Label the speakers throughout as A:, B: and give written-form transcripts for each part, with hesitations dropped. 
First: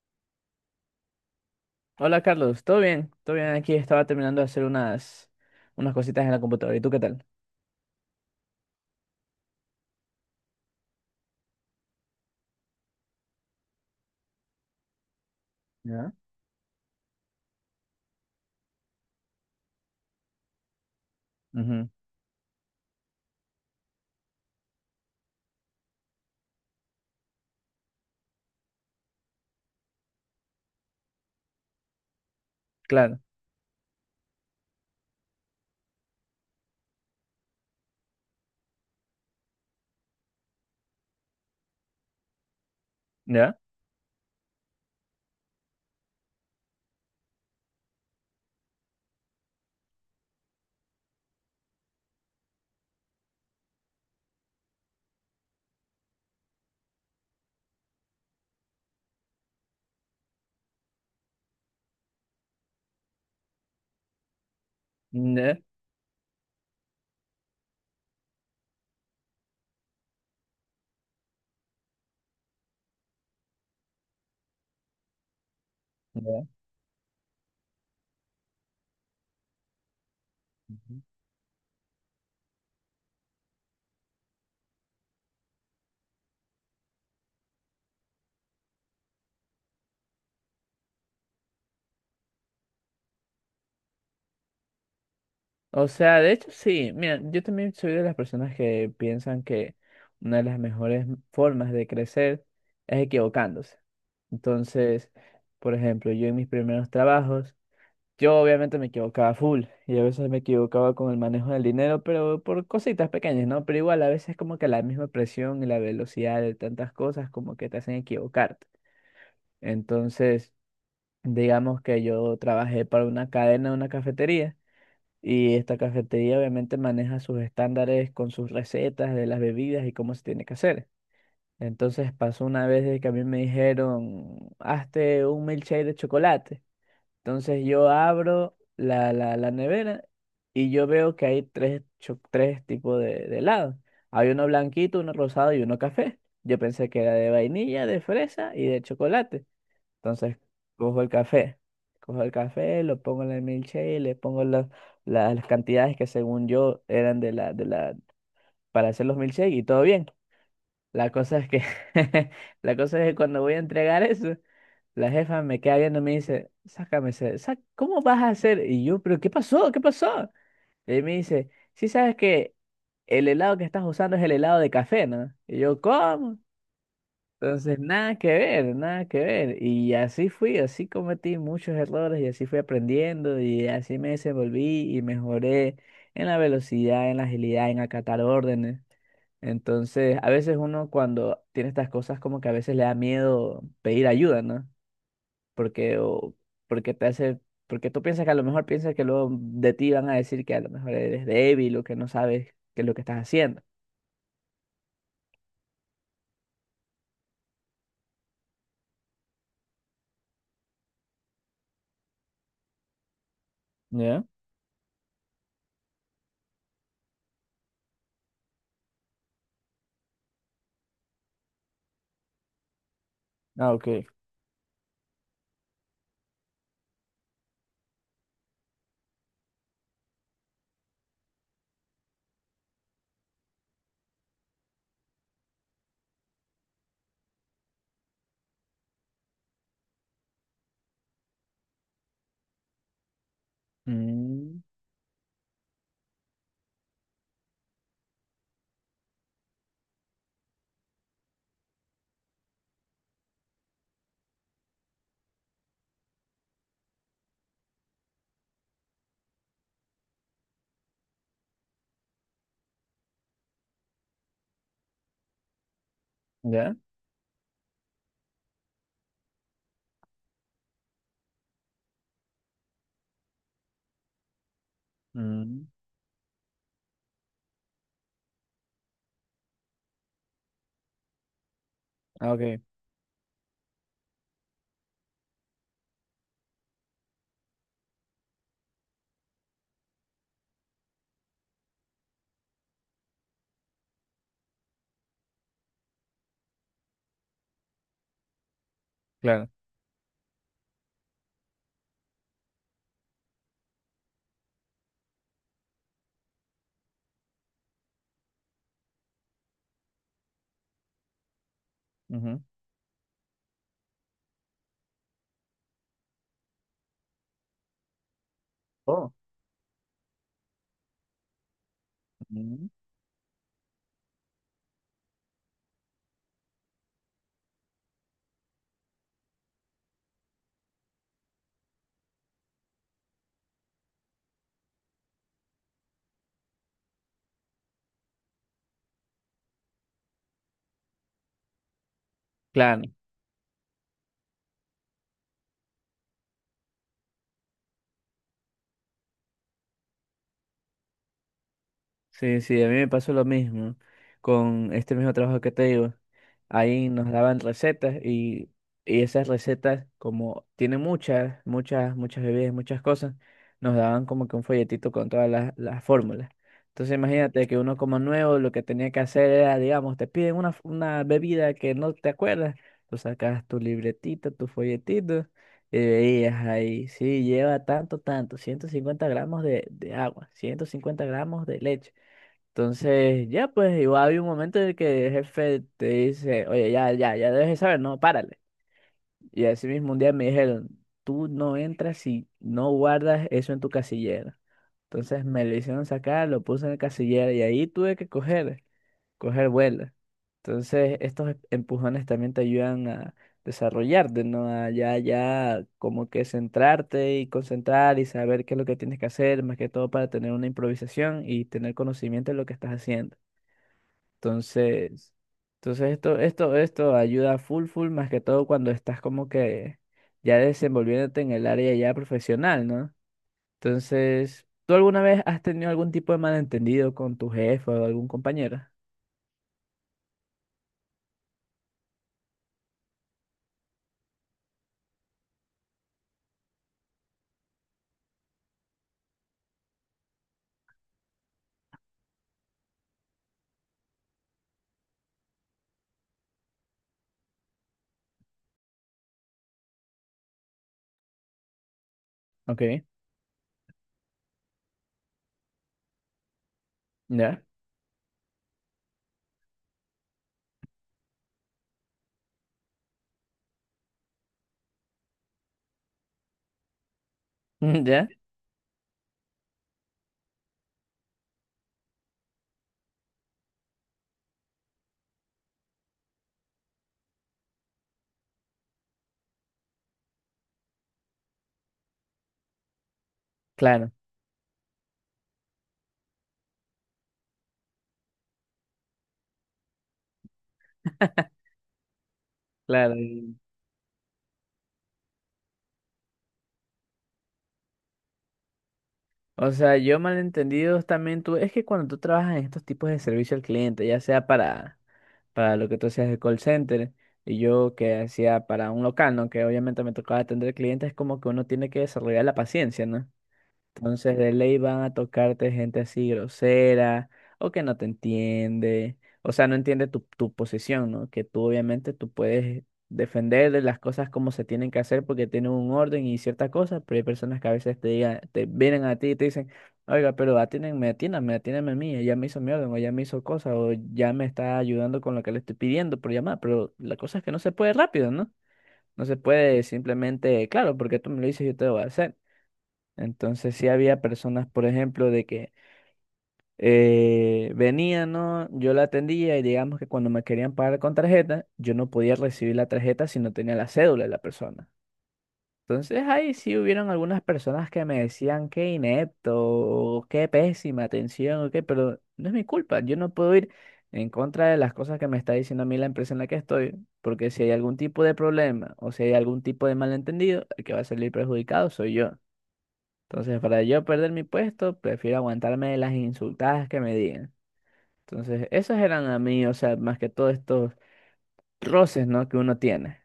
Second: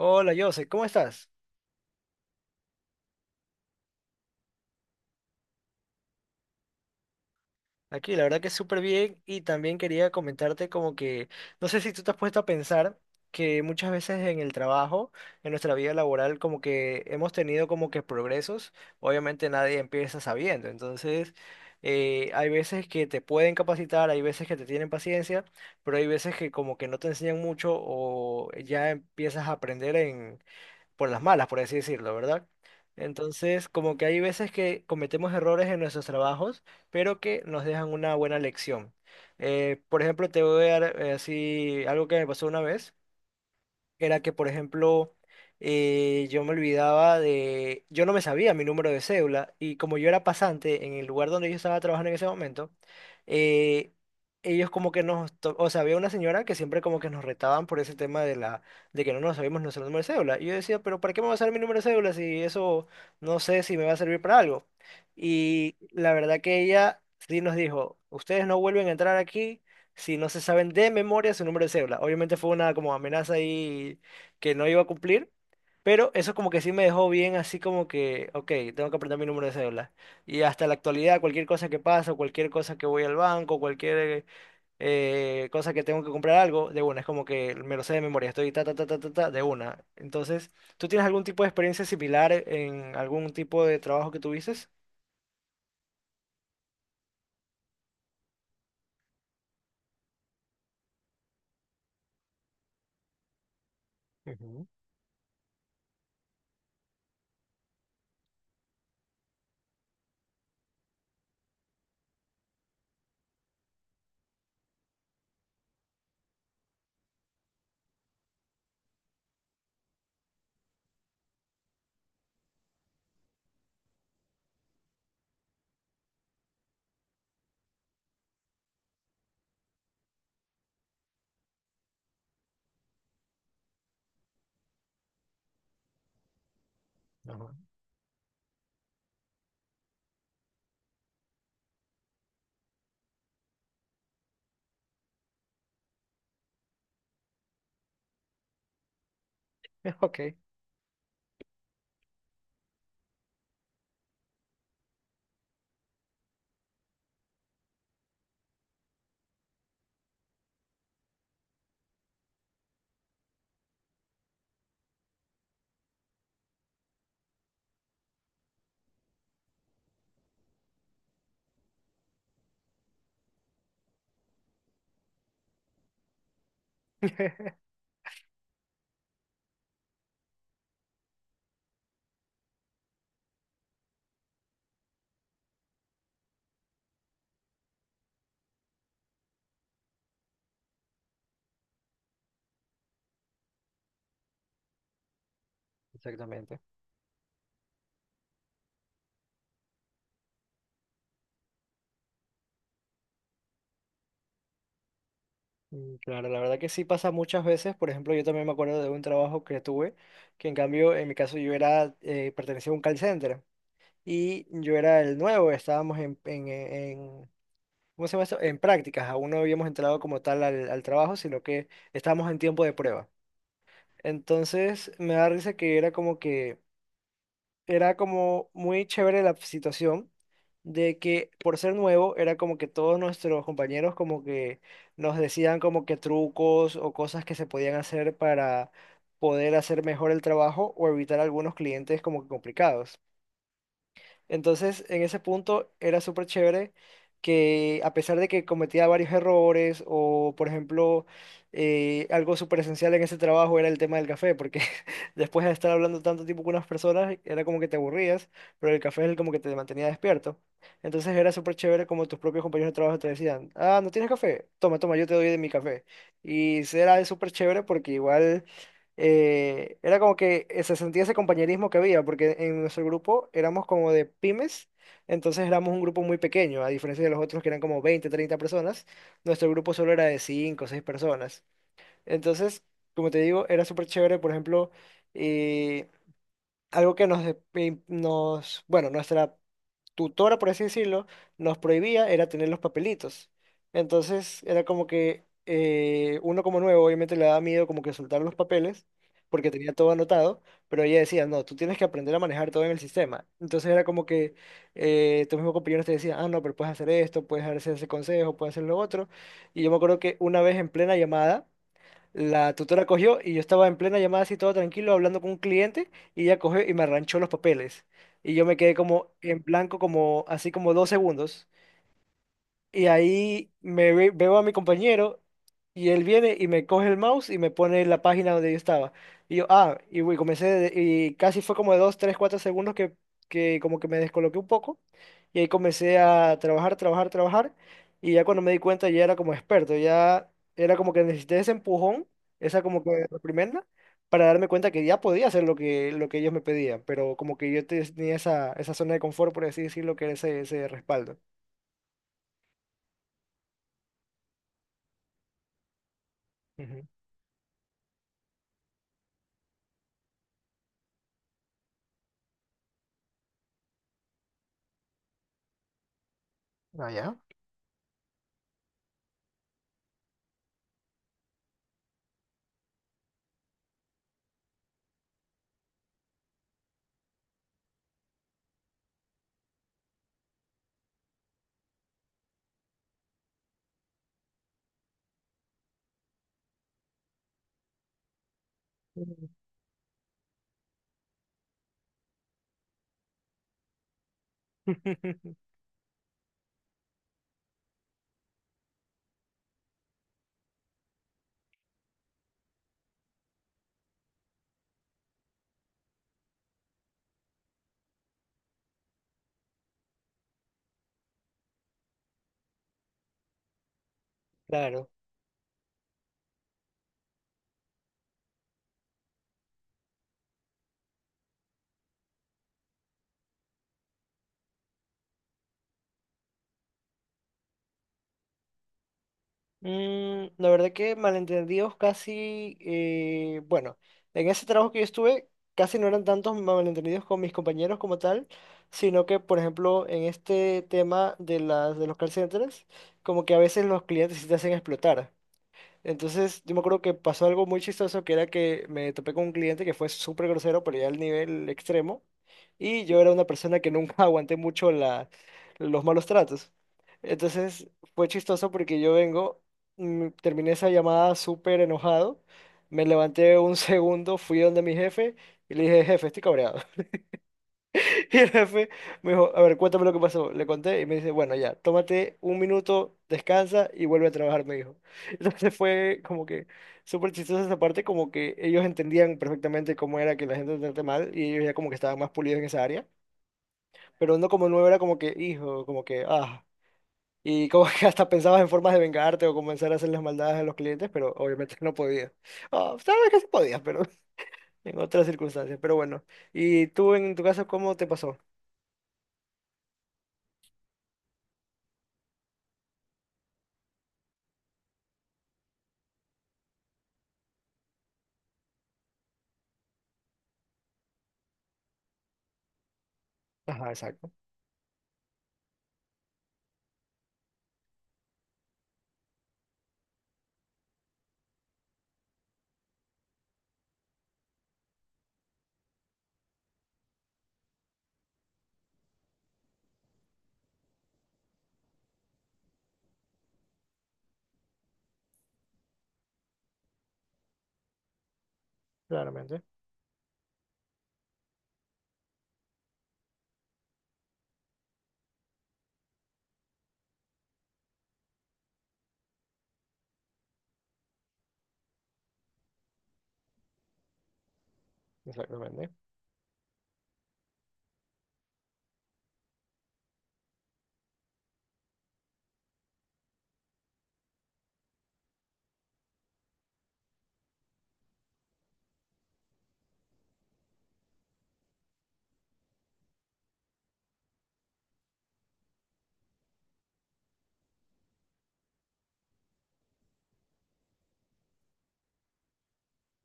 A: Hola, Jose, ¿cómo estás?
B: Hola Carlos, ¿todo bien? Todo bien, aquí estaba terminando de hacer unas cositas en la computadora. ¿Y tú qué tal?
A: Aquí, la verdad que súper bien y también quería comentarte como que, no sé si tú te has puesto a pensar que muchas veces en el trabajo, en nuestra vida
B: ¿Ya?
A: laboral, como que hemos tenido como que progresos, obviamente nadie empieza sabiendo, entonces
B: Ujú,
A: hay veces que te pueden capacitar, hay veces que te tienen paciencia, pero hay veces que como que no te enseñan mucho o ya empiezas a aprender por las malas, por así decirlo, ¿verdad?
B: claro.
A: Entonces, como que hay veces que cometemos errores en nuestros trabajos, pero que nos dejan una buena lección. Por ejemplo, te voy a dar así algo que me pasó una vez
B: ¿Ya?
A: era que, por ejemplo, yo me olvidaba de, yo no me sabía mi número de cédula y como yo era pasante en el lugar donde yo estaba trabajando en ese momento, eh, ellos como que o sea, había una señora que siempre como que nos retaban por ese tema de la, de que no nos sabíamos nuestro número de cédula. Y yo decía, pero ¿para qué me va a saber mi número de cédula si eso no sé si me va a servir para algo?
B: ¿Ya?
A: Y la verdad que ella sí nos dijo, ustedes no vuelven a entrar aquí si no se saben de memoria su número de cédula. Obviamente fue una como amenaza ahí que no iba a cumplir, pero eso
B: ¿Ya?
A: como que sí me dejó bien así como que, ok, tengo que aprender mi número de cédula. Y hasta la
B: Ujú.
A: actualidad, cualquier cosa que pasa, cualquier cosa que voy al banco, cualquier cosa que tengo que comprar algo, de una, es como que me lo sé de memoria, estoy ta, ta, ta, ta, ta, ta, de una. Entonces, ¿tú tienes algún tipo de experiencia similar en algún tipo de trabajo que tuviste?
B: O sea, de hecho sí, mira, yo también soy de las personas que piensan que una de las mejores formas de crecer es equivocándose.
A: Ujú,
B: Entonces, por ejemplo, yo en mis primeros trabajos, yo obviamente me equivocaba full y a veces me equivocaba con el manejo del dinero, pero por cositas pequeñas, ¿no? Pero igual a veces como que la misma presión y la velocidad de tantas cosas como que te hacen equivocarte. Entonces, digamos que yo trabajé para una cadena de una cafetería y esta cafetería obviamente maneja sus estándares con sus recetas de las bebidas y cómo se tiene que hacer. Entonces pasó una vez de que a mí me dijeron, hazte un milkshake de chocolate.
A: ajá,
B: Entonces yo abro la nevera y yo veo que hay tres tipos de helado. Hay uno blanquito, uno rosado y uno café. Yo pensé que era de vainilla, de fresa y de chocolate.
A: Ok.
B: Entonces cojo el café, cojo el café, lo pongo en el milkshake, le pongo las cantidades que según yo eran de la, para hacer los milkshakes y todo bien. La cosa es que, la cosa es que cuando voy a entregar eso, la jefa me queda viendo y me dice, sácame ese, ¿cómo vas a hacer? Y yo, pero ¿qué pasó? ¿Qué pasó? Y me dice, sí sabes que el helado que estás usando es el helado de café, ¿no? Y yo, ¿cómo? Entonces, nada que ver, nada que ver. Y así fui, así cometí muchos errores y así fui aprendiendo y así me desenvolví y mejoré en la velocidad, en la agilidad, en acatar órdenes. Entonces, a veces uno cuando tiene estas cosas como que a veces le da miedo pedir ayuda, ¿no? Porque, o,
A: Exactamente.
B: porque te hace, porque tú piensas que luego de ti van a decir que a lo mejor eres débil o que no sabes qué es lo que estás haciendo.
A: Claro, la verdad que sí pasa muchas veces. Por ejemplo, yo también me acuerdo de un trabajo que tuve, que en cambio, en mi caso, pertenecía a un call center
B: ¿Ya?
A: y yo era el nuevo, estábamos en- ¿cómo se llama esto? En prácticas, aún no habíamos entrado como tal al, al trabajo, sino que estábamos en tiempo de prueba.
B: Ah, ok.
A: Entonces, me da risa que era como muy chévere la situación de que por ser nuevo era como que todos nuestros compañeros como que nos decían como que trucos o cosas que se podían hacer para poder hacer mejor el trabajo o evitar algunos clientes como que complicados.
B: Mm,
A: Entonces, en ese punto era súper chévere que a pesar de que cometía varios errores o, por ejemplo, algo súper esencial en ese trabajo era el tema del café, porque después de estar hablando tanto tiempo con unas personas, era como que te aburrías, pero el café es el como que te mantenía despierto. Entonces era súper chévere como tus propios compañeros de trabajo te decían, ah, ¿no tienes café? Toma, toma, yo te doy de mi café. Y
B: ¿ya?
A: era súper chévere porque igual era como que se sentía ese compañerismo que había, porque en nuestro grupo éramos como de pymes, entonces
B: Mm,
A: éramos un grupo muy pequeño, a diferencia de los otros que eran como 20 30 personas, nuestro grupo solo era de cinco, 6 personas.
B: ah, ok,
A: Entonces, como te digo, era súper chévere, por ejemplo, eh, algo que bueno, nuestra tutora, por así decirlo, nos prohibía era tener los papelitos. Entonces era como que uno como nuevo obviamente le daba miedo como que soltar los papeles
B: claro.
A: porque tenía todo anotado, pero ella decía, no, tú tienes que aprender a manejar todo en el sistema. Entonces era como que tus mismos compañeros te decían, ah, no, pero puedes hacer esto, puedes hacer ese consejo, puedes hacer lo otro. Y yo me acuerdo que una vez en plena llamada
B: Ujú.
A: la tutora cogió y yo estaba en plena llamada así todo tranquilo hablando con un cliente y ella cogió y me arranchó los papeles. Y yo me quedé como
B: Oh.
A: en blanco como así como 2 segundos.
B: Mm,
A: Y ahí veo a mi compañero y él viene y me coge el mouse y me pone en la página donde yo estaba. Y yo, ah, y güey, y casi fue como de 2 3 4 segundos que como que me descoloqué un poco. Y ahí comencé a trabajar, trabajar, trabajar. Y ya cuando me di cuenta ya era como experto, ya era como que necesité ese empujón, esa como
B: claro.
A: que reprimenda, para darme cuenta que ya podía hacer lo que ellos me pedían. Pero como que yo tenía esa, esa zona de confort, por así decirlo, que era ese, ese respaldo.
B: Sí, sí, a mí me pasó lo mismo con este mismo trabajo que te digo.
A: Ujú.
B: Ahí nos daban recetas y esas recetas, como tiene muchas, muchas, muchas bebidas, muchas cosas, nos daban como que un folletito con todas las fórmulas.
A: Ah,
B: Entonces
A: ya.
B: imagínate que uno como nuevo lo que tenía que hacer era, digamos, te piden una bebida que no te acuerdas, tú sacas tu libretito, tu folletito y veías ahí, sí, lleva tanto, tanto, 150 gramos de agua, 150 gramos de leche. Entonces, ya pues, igual había un momento en el que el jefe te dice, oye, ya, ya, ya debes de saber, no, párale. Y así mismo un día me dijeron, tú no entras si no guardas eso en tu casillera. Entonces me lo hicieron sacar, lo puse en el casillero y ahí tuve que coger vuelo. Entonces estos empujones también te ayudan a desarrollarte, ¿no? A ya, ya como que centrarte y concentrar y saber qué es lo que tienes que hacer, más que todo para tener una improvisación y tener conocimiento de lo que estás haciendo.
A: Claro.
B: Entonces, esto ayuda full, full, más que todo cuando estás como que ya desenvolviéndote en el área ya profesional, ¿no? Entonces, ¿tú alguna vez has tenido algún tipo de malentendido con tu jefe o algún compañero?
A: La verdad que malentendidos casi, bueno, en ese trabajo que yo estuve, casi no eran tantos malentendidos con mis compañeros como tal, sino que, por ejemplo, en este tema de las, de los call centers, como que a veces los clientes sí te hacen explotar. Entonces, yo me acuerdo que pasó algo muy chistoso, que era que me topé con un cliente que fue súper grosero, pero ya al nivel extremo,
B: Ok,
A: y yo era una persona que nunca aguanté mucho los malos tratos.
B: ya,
A: Entonces, fue chistoso porque yo vengo, terminé esa llamada súper enojado, me levanté un segundo, fui donde mi jefe y le dije, jefe, estoy cabreado.
B: ya,
A: Y el jefe me dijo, a ver, cuéntame lo que pasó. Le conté y me dice, bueno, ya, tómate un minuto, descansa y vuelve a trabajar, me dijo. Entonces fue como que súper chistosa esa parte, como que ellos entendían perfectamente cómo era que la gente te trate mal y ellos ya como que estaban más pulidos en esa área,
B: claro,
A: pero uno como nuevo era como que, hijo, como que, ah, y como que hasta pensabas en formas de vengarte o comenzar a hacer las maldades a los clientes, pero obviamente no podías. Ah,
B: claro.
A: sabes que sí podías, pero en otras circunstancias, pero bueno. ¿Y tú en tu caso cómo te pasó?
B: O sea, yo malentendidos también tuve, es que cuando tú trabajas en estos tipos de servicio al cliente, ya sea para lo que tú hacías de call center y yo que hacía para un local, ¿no? Que obviamente me tocaba atender clientes, es como que uno tiene que desarrollar la paciencia, ¿no?
A: Ajá, exacto.
B: Entonces de ley van a tocarte gente así grosera o que no te entiende, o sea, no entiende tu posición, ¿no? Que tú obviamente tú puedes defender de las cosas como se tienen que hacer porque tienen un orden y ciertas cosas, pero hay personas que a veces te digan, te vienen a ti y te dicen, oiga, pero atiéndanme, atiéndanme, atiéndanme a mí, ella me hizo mi orden o ella me hizo cosas o ya me está ayudando con lo que le estoy pidiendo por llamar, pero la cosa es que no se puede rápido, ¿no? No se
A: Claramente,
B: puede simplemente, claro, porque tú me lo dices, yo te lo voy a hacer. Entonces sí había personas, por ejemplo, de que venían, ¿no? Yo la atendía y digamos que cuando me querían pagar con tarjeta, yo no podía recibir la tarjeta si no tenía la cédula de la persona.
A: exactamente.
B: Entonces ahí sí hubieron algunas personas que me decían qué inepto, o qué pésima atención, o qué, pero no es mi culpa, yo no puedo ir en contra de las cosas que me está diciendo a mí la empresa en la que estoy, porque si hay algún tipo de problema o si hay algún tipo de malentendido, el que va a salir perjudicado soy yo. Entonces, para yo perder mi puesto, prefiero aguantarme las insultadas que me digan. Entonces, esos eran a mí, o sea, más que todo estos roces, ¿no? que uno tiene.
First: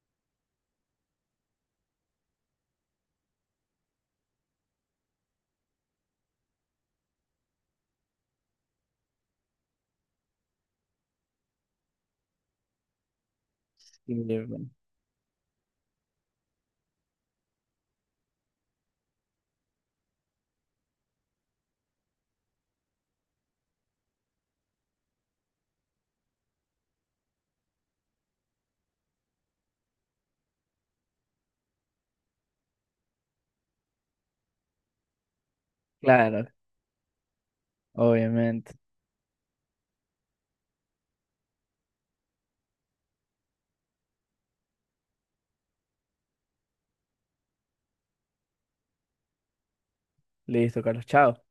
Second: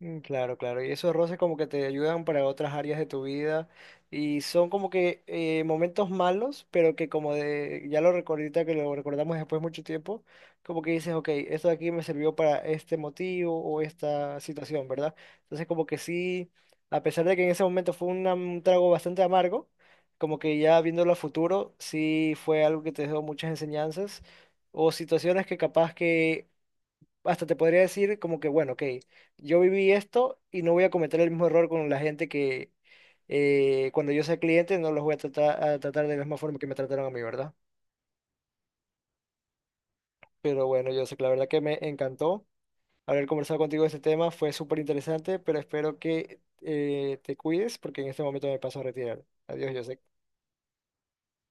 A: Claro, claro. Y esos roces como que te ayudan para otras áreas de tu vida y son como que momentos malos, pero que como de, ya lo recordita que lo recordamos después de mucho tiempo, como que dices, ok, esto de aquí me sirvió para este motivo o
B: Sí,
A: esta
B: bueno.
A: situación, ¿verdad? Entonces como que sí, a pesar de que en ese momento fue un trago bastante amargo, como que ya viéndolo a futuro, sí fue algo que te dejó muchas enseñanzas o situaciones que capaz que hasta te podría decir como que, bueno, ok, yo viví esto y no voy a cometer el mismo error con la gente que cuando yo sea cliente no los voy a tratar, de la misma
B: Claro,
A: forma que me trataron a mí, ¿verdad?
B: obviamente.
A: Pero bueno, yo sé que la verdad que me encantó haber conversado contigo de este tema, fue súper interesante, pero espero que te cuides porque en este momento me paso a retirar. Adiós, yo
B: Listo, Carlos, chao.